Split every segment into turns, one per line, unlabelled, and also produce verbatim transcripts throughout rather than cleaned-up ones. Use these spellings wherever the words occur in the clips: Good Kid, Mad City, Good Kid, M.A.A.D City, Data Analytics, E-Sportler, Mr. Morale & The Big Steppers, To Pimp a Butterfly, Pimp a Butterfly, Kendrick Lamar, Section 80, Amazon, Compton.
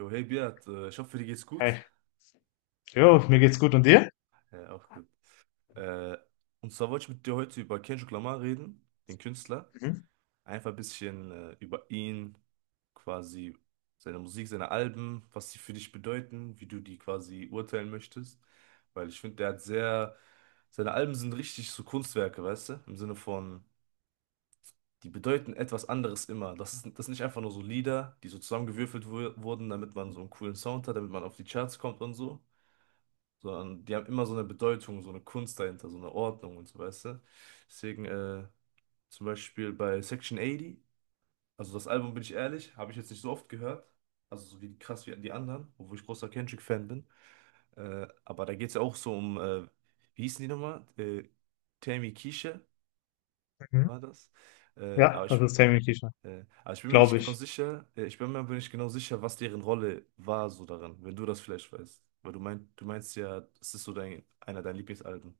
Jo, hey Beat, äh, ich hoffe, dir geht's gut.
Hey, jo, mir geht's gut und dir?
Ja, auch gut. Äh, und zwar wollte ich mit dir heute über Kendrick Lamar reden, den Künstler.
Mhm.
Einfach ein bisschen äh, über ihn, quasi seine Musik, seine Alben, was sie für dich bedeuten, wie du die quasi urteilen möchtest. Weil ich finde, der hat sehr, seine Alben sind richtig so Kunstwerke, weißt du? Im Sinne von, die bedeuten etwas anderes immer. Das ist, das sind nicht einfach nur so Lieder, die so zusammengewürfelt wu- wurden, damit man so einen coolen Sound hat, damit man auf die Charts kommt und so. Sondern die haben immer so eine Bedeutung, so eine Kunst dahinter, so eine Ordnung und so, weißt du? Deswegen, äh, zum Beispiel bei Section achtzig, also das Album, bin ich ehrlich, habe ich jetzt nicht so oft gehört, also so wie krass wie die anderen, obwohl ich großer Kendrick-Fan bin, äh, aber da geht es ja auch so um, äh, wie hießen die nochmal? Äh, Tammy Kiesche
Mhm.
war das, äh,
Ja,
aber
das
ich...
ist Tammy T-Shirt,
äh, Aber ich bin mir nicht
glaube
genau
ich.
sicher, äh, ich bin mir aber nicht genau sicher, was deren Rolle war so daran, wenn du das vielleicht weißt. Weil du meinst, du meinst ja, es ist so dein, einer deiner Lieblingsalben.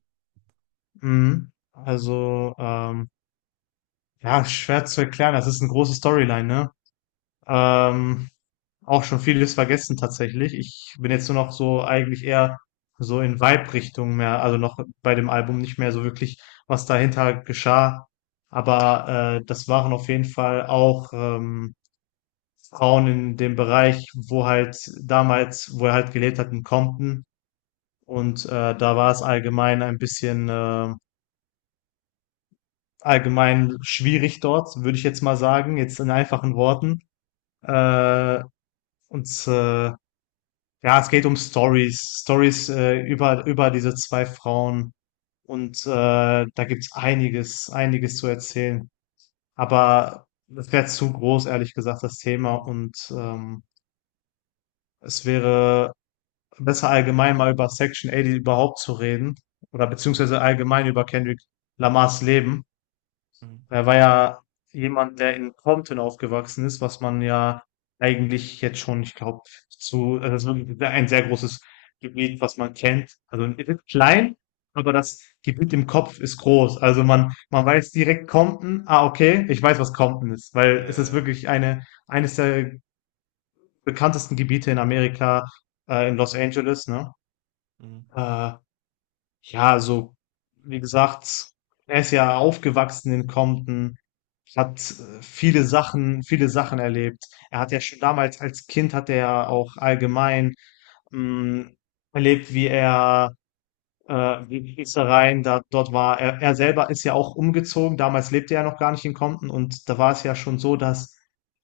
Mhm. Also, ähm, ja, schwer zu erklären, das ist eine große Storyline, ne? Ähm, Auch schon vieles vergessen tatsächlich. Ich bin jetzt nur noch so eigentlich eher so in Vibe-Richtung mehr, also noch bei dem Album nicht mehr so wirklich, was dahinter geschah. Aber äh, das waren auf jeden Fall auch ähm, Frauen in dem Bereich, wo halt damals, wo er halt gelebt hat in Compton. Und äh, da war es allgemein ein bisschen äh, allgemein schwierig dort, würde ich jetzt mal sagen, jetzt in einfachen Worten. Äh, und äh, ja, es geht um Stories, Stories äh, über über diese zwei Frauen. Und äh, da gibt's einiges, einiges zu erzählen. Aber das wäre zu groß, ehrlich gesagt, das Thema.
Mhm.
Und ähm, es wäre besser allgemein mal über Section achtzig überhaupt zu reden. Oder
Mhm.
beziehungsweise allgemein über Kendrick Lamars Leben.
Mhm.
Er war ja jemand, der in Compton aufgewachsen ist, was man ja eigentlich jetzt schon, ich glaube, zu, also das ist wirklich ein sehr großes Gebiet, was man kennt. Also es ist klein, aber das Gebiet im Kopf ist groß. Also man, man weiß direkt Compton, ah, okay, ich weiß, was Compton ist, weil es ist
Ja.
wirklich eine, eines der bekanntesten Gebiete in Amerika, äh, in Los Angeles, ne?
Mhm.
Äh, ja, also, wie gesagt, er ist ja aufgewachsen in Compton, hat äh, viele Sachen, viele Sachen erlebt. Er hat ja schon damals als Kind hat er ja auch allgemein mh, erlebt, wie er äh, Gießereien, da, dort war er, er selber ist ja auch umgezogen. Damals lebte er ja noch gar nicht in Compton und da war es ja schon so, dass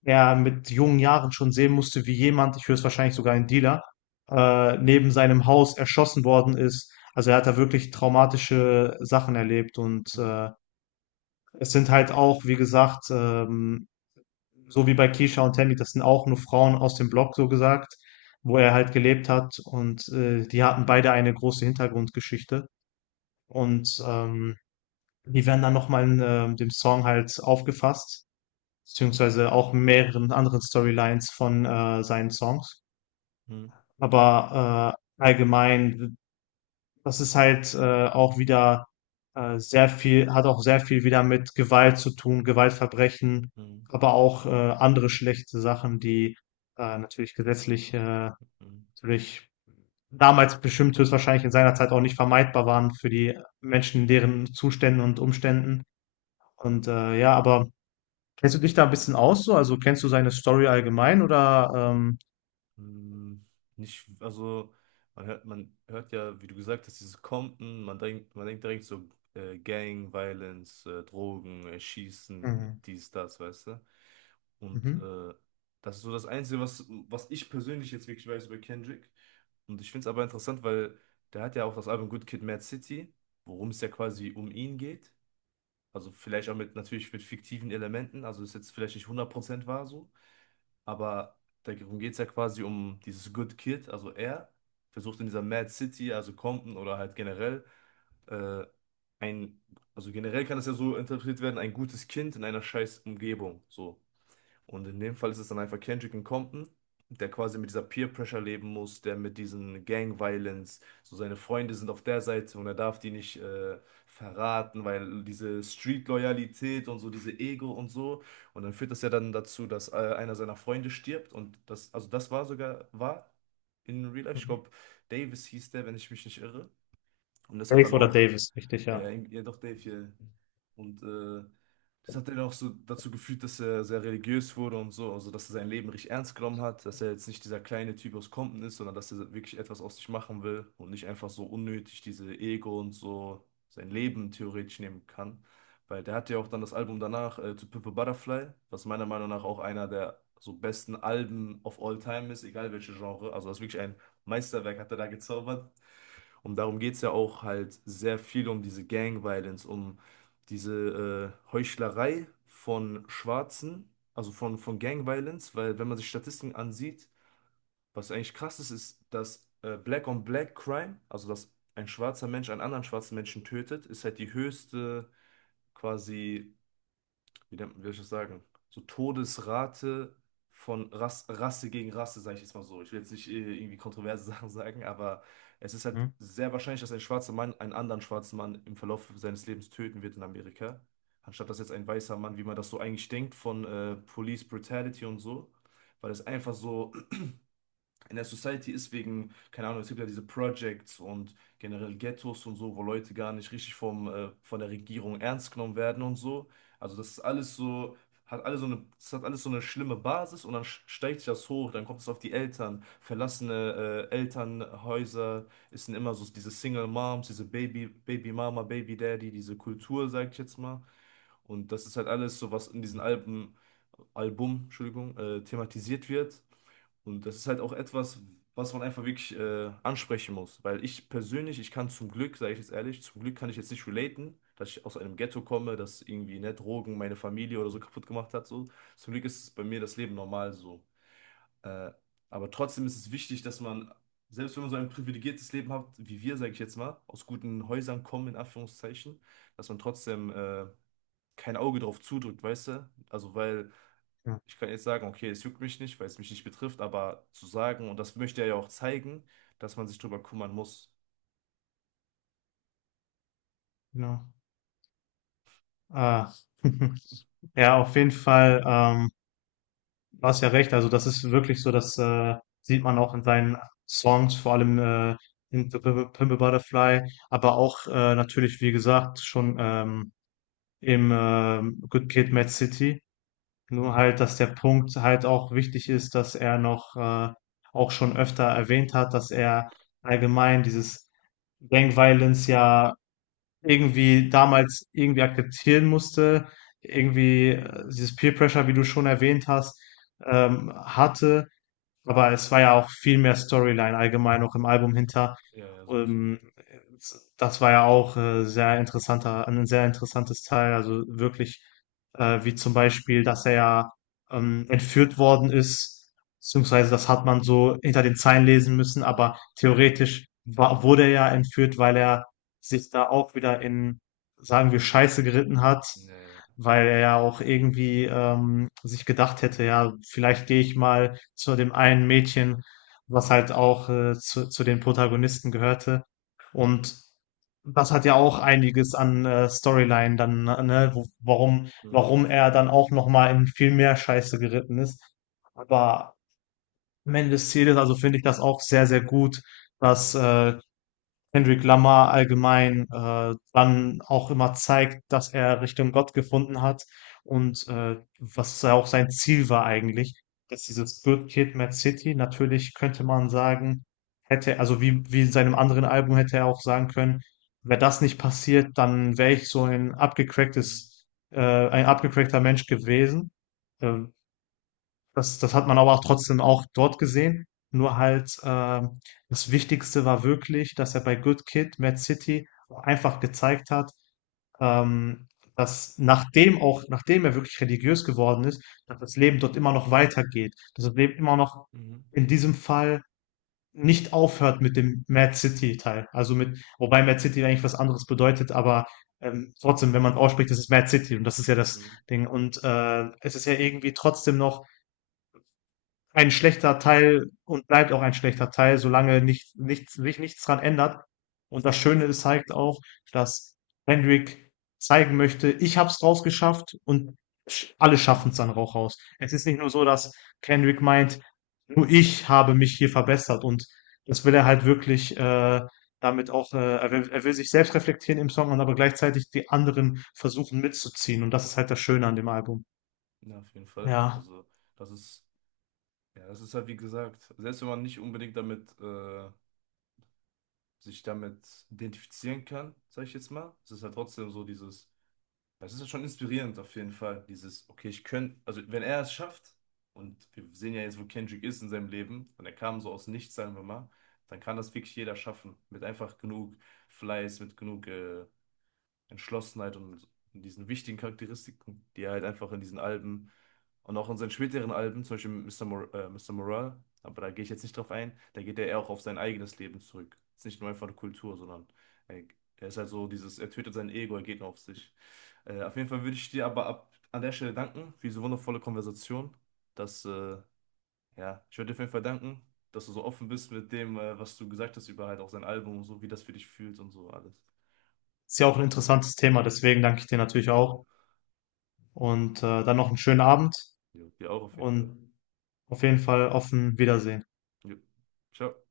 er mit jungen Jahren schon sehen musste, wie jemand, ich höchstwahrscheinlich sogar ein Dealer, äh, neben seinem Haus erschossen worden ist. Also er hat da wirklich traumatische Sachen erlebt und
Mhm.
äh, es sind halt auch, wie gesagt, ähm, so wie bei Keisha und Tammy, das sind auch nur Frauen aus dem Block, so gesagt, wo er halt gelebt hat und äh, die hatten beide eine große Hintergrundgeschichte. Und ähm, die werden dann nochmal in ähm, dem Song halt aufgefasst, beziehungsweise auch mehreren anderen Storylines von äh, seinen Songs.
Mhm.
Aber äh, allgemein, das ist halt äh, auch wieder äh, sehr viel, hat auch sehr viel wieder mit Gewalt zu tun, Gewaltverbrechen,
Mhm.
aber auch äh, andere schlechte Sachen, die äh, natürlich gesetzlich äh,
Mhm.
natürlich damals bestimmt höchstwahrscheinlich in seiner Zeit auch nicht vermeidbar waren für die Menschen in deren Zuständen und Umständen. Und äh, ja, aber kennst du dich da ein bisschen aus so? Also kennst du seine Story allgemein oder ähm,
Mhm. Nicht, also man hört, man hört ja, wie du gesagt hast, dieses Compton, man denkt, man denkt direkt so äh, Gang, Violence, äh, Drogen, äh, Schießen,
mhm.
dies, das, weißt du? Und
Mhm.
äh, das ist so das Einzige, was, was ich persönlich jetzt wirklich weiß über Kendrick. Und ich finde es aber interessant, weil der hat ja auch das Album Good Kid, Mad City, worum es ja quasi um ihn geht. Also vielleicht auch mit, natürlich mit fiktiven Elementen, also ist jetzt vielleicht nicht hundert Prozent wahr so, aber darum geht es ja quasi um dieses Good Kid, also er versucht in dieser Mad City, also Compton oder halt generell, äh, ein, also generell kann das ja so interpretiert werden, ein gutes Kind in einer scheiß Umgebung, so. Und in dem Fall ist es dann einfach Kendrick und Compton, der quasi mit dieser Peer Pressure leben muss, der mit diesen Gang Violence, so seine Freunde sind auf der Seite und er darf die nicht äh, verraten, weil diese Street Loyalität und so, diese Ego und so. Und dann führt das ja dann dazu, dass äh, einer seiner Freunde stirbt, und das, also das war sogar, war in Real Life, ich
Mhm.
glaube, Davis hieß der, wenn ich mich nicht irre. Und das hat
Dave
dann
oder
auch,
Davis, richtig, ja.
äh, ja doch, Dave hier. Und äh, das hat ihn auch so dazu geführt, dass er sehr religiös wurde und so, also dass er sein Leben richtig ernst genommen hat, dass er jetzt nicht dieser kleine Typ aus Compton ist, sondern dass er wirklich etwas aus sich machen will und nicht einfach so unnötig diese Ego und so sein Leben theoretisch nehmen kann. Weil der hat ja auch dann das Album danach, äh, To Pimp a Butterfly, was meiner Meinung nach auch einer der so besten Alben of all time ist, egal welche Genre. Also das ist wirklich ein Meisterwerk, hat er da gezaubert. Und darum geht es ja auch halt sehr viel um diese Gang-Violence, um diese äh, Heuchlerei von Schwarzen, also von, von Gang-Violence, weil wenn man sich Statistiken ansieht, was eigentlich krass ist, ist, dass äh, Black-on-Black-Crime, also dass ein schwarzer Mensch einen anderen schwarzen Menschen tötet, ist halt die höchste quasi wie nennt- wie soll ich das sagen, so Todesrate von Rass, Rasse gegen Rasse, sage ich jetzt mal so. Ich will jetzt nicht äh, irgendwie kontroverse Sachen sagen, aber es ist halt
Mhm.
sehr wahrscheinlich, dass ein schwarzer Mann einen anderen schwarzen Mann im Verlauf seines Lebens töten wird in Amerika. Anstatt dass jetzt ein weißer Mann, wie man das so eigentlich denkt, von äh, Police Brutality und so, weil es einfach so in der Society ist wegen, keine Ahnung, es gibt ja diese Projects und generell Ghettos und so, wo Leute gar nicht richtig vom, äh, von der Regierung ernst genommen werden und so. Also das ist alles so, hat alles so eine, das hat alles so eine schlimme Basis, und dann sch- steigt sich das hoch, dann kommt es auf die Eltern. Verlassene, äh, Elternhäuser, es sind immer so diese Single Moms, diese Baby, Baby Mama, Baby Daddy, diese Kultur, sag ich jetzt mal. Und das ist halt alles so, was in diesen Alben, Album, Entschuldigung, äh, thematisiert wird. Und das ist halt auch etwas, was man einfach wirklich äh, ansprechen muss. Weil ich persönlich, ich kann zum Glück, sage ich jetzt ehrlich, zum Glück kann ich jetzt nicht relaten, dass ich aus einem Ghetto komme, dass irgendwie, ne, Drogen meine Familie oder so kaputt gemacht hat. So. Zum Glück ist bei mir das Leben normal so. Äh, aber trotzdem ist es wichtig, dass man, selbst wenn man so ein privilegiertes Leben hat, wie wir, sage ich jetzt mal, aus guten Häusern kommen, in Anführungszeichen, dass man trotzdem äh, kein Auge drauf zudrückt, weißt du? Also, weil
Ja,
ich kann jetzt sagen, okay, es juckt mich nicht, weil es mich nicht betrifft, aber zu sagen, und das möchte er ja auch zeigen, dass man sich drüber kümmern muss.
genau. Ah. Ja, auf jeden Fall, ähm, du hast ja recht. Also das ist wirklich so, das äh, sieht man auch in seinen Songs, vor allem äh, in P- P- Pimp a Butterfly, aber auch äh, natürlich, wie gesagt, schon ähm, im ähm, Good Kid, Mad City. Nur
Mhm.
halt, dass der Punkt halt auch wichtig ist, dass er noch äh, auch schon öfter erwähnt hat, dass er allgemein dieses Gang Violence ja irgendwie damals irgendwie akzeptieren musste, irgendwie äh,
Mhm.
dieses Peer Pressure, wie du schon erwähnt hast, ähm, hatte aber es war ja auch viel mehr Storyline allgemein auch im Album hinter.
Ja, ja, sowieso.
Ähm, Das war ja auch äh, sehr interessanter, ein sehr interessantes Teil. Also wirklich, äh, wie zum Beispiel, dass er ja ähm, entführt worden ist, beziehungsweise das hat man so hinter den Zeilen lesen müssen, aber
Mhm.
theoretisch war, wurde er ja entführt, weil er sich da auch wieder in, sagen wir, Scheiße geritten hat,
Ja, ja.
weil er ja auch irgendwie ähm, sich gedacht hätte, ja, vielleicht gehe ich mal zu dem einen Mädchen, was halt
Mhm.
auch äh, zu, zu den Protagonisten gehörte. Und das hat ja auch einiges an äh, Storyline dann, ne, ne, wo, warum, warum er dann auch nochmal in viel mehr Scheiße geritten ist. Aber am Ende des Zieles, also finde ich das auch sehr, sehr gut, dass äh, Kendrick Lamar allgemein äh, dann auch immer zeigt, dass er Richtung Gott gefunden hat und äh, was ja auch sein Ziel war eigentlich, dass dieses Good Kid, Mad City, natürlich könnte man sagen, hätte, also wie, wie in seinem anderen Album hätte er auch sagen können, wäre das nicht passiert, dann wäre ich so ein
Mhm.
abgecracktes, äh, ein abgecrackter Mensch gewesen. Äh, das das hat man aber auch trotzdem auch dort gesehen. Nur halt, ähm, das Wichtigste war wirklich, dass er bei Good Kid, Mad City auch einfach gezeigt hat, ähm, dass nachdem auch, nachdem er wirklich religiös geworden ist, dass das Leben dort immer noch weitergeht. Dass das Leben immer noch
Mhm.
in diesem Fall nicht aufhört mit dem Mad City Teil. Also mit, wobei Mad City eigentlich was anderes bedeutet, aber ähm, trotzdem, wenn man es ausspricht, das ist Mad City und das ist ja das
Mhm. Mhm.
Ding. Und äh, es ist ja irgendwie trotzdem noch ein schlechter Teil und bleibt auch ein schlechter Teil, solange nicht, nichts, sich nichts dran ändert. Und das Schöne ist halt auch, dass Hendrik zeigen möchte, ich hab's rausgeschafft und sch- alle schaffen's
Mhm.
dann auch raus. Es ist nicht nur so, dass Kendrick meint, nur ich habe mich hier verbessert und das will
Ja,
er
ja.
halt wirklich äh, damit auch, äh, er, will, er will sich selbst reflektieren im Song und aber gleichzeitig die anderen versuchen mitzuziehen und das ist halt das Schöne an dem Album.
Ja, auf jeden Fall.
Ja.
Also, das ist, ja, das ist halt wie gesagt, selbst wenn man nicht unbedingt damit, äh, sich damit identifizieren kann, sage ich jetzt mal, es ist halt trotzdem so dieses. Das ist schon inspirierend auf jeden Fall, dieses, okay, ich könnte, also wenn er es schafft, und wir sehen ja jetzt, wo Kendrick ist in seinem Leben, und er kam so aus nichts, sagen wir mal, dann kann das wirklich jeder schaffen, mit einfach genug Fleiß, mit genug äh, Entschlossenheit und in diesen wichtigen Charakteristiken, die er halt einfach in diesen Alben und auch in seinen späteren Alben, zum Beispiel Mister Mor äh, Mister Morale, aber da gehe ich jetzt nicht drauf ein, da geht er eher auch auf sein eigenes Leben zurück. Es ist nicht nur einfach eine Kultur, sondern er, er ist halt so dieses, er tötet sein Ego, er geht nur auf sich. Äh, auf jeden Fall würde ich dir aber ab, an der Stelle danken für diese wundervolle Konversation. Dass, äh, ja, ich würde dir auf jeden Fall danken, dass du so offen bist mit dem, äh, was du gesagt hast über halt auch sein Album und so, wie das für dich fühlt und so alles.
Ist ja auch ein interessantes Thema, deswegen danke ich dir natürlich
Äh,
auch und, äh, dann noch einen schönen Abend
ja, dir auch auf jeden Fall.
und auf jeden Fall offen Wiedersehen.
Jo. Ciao.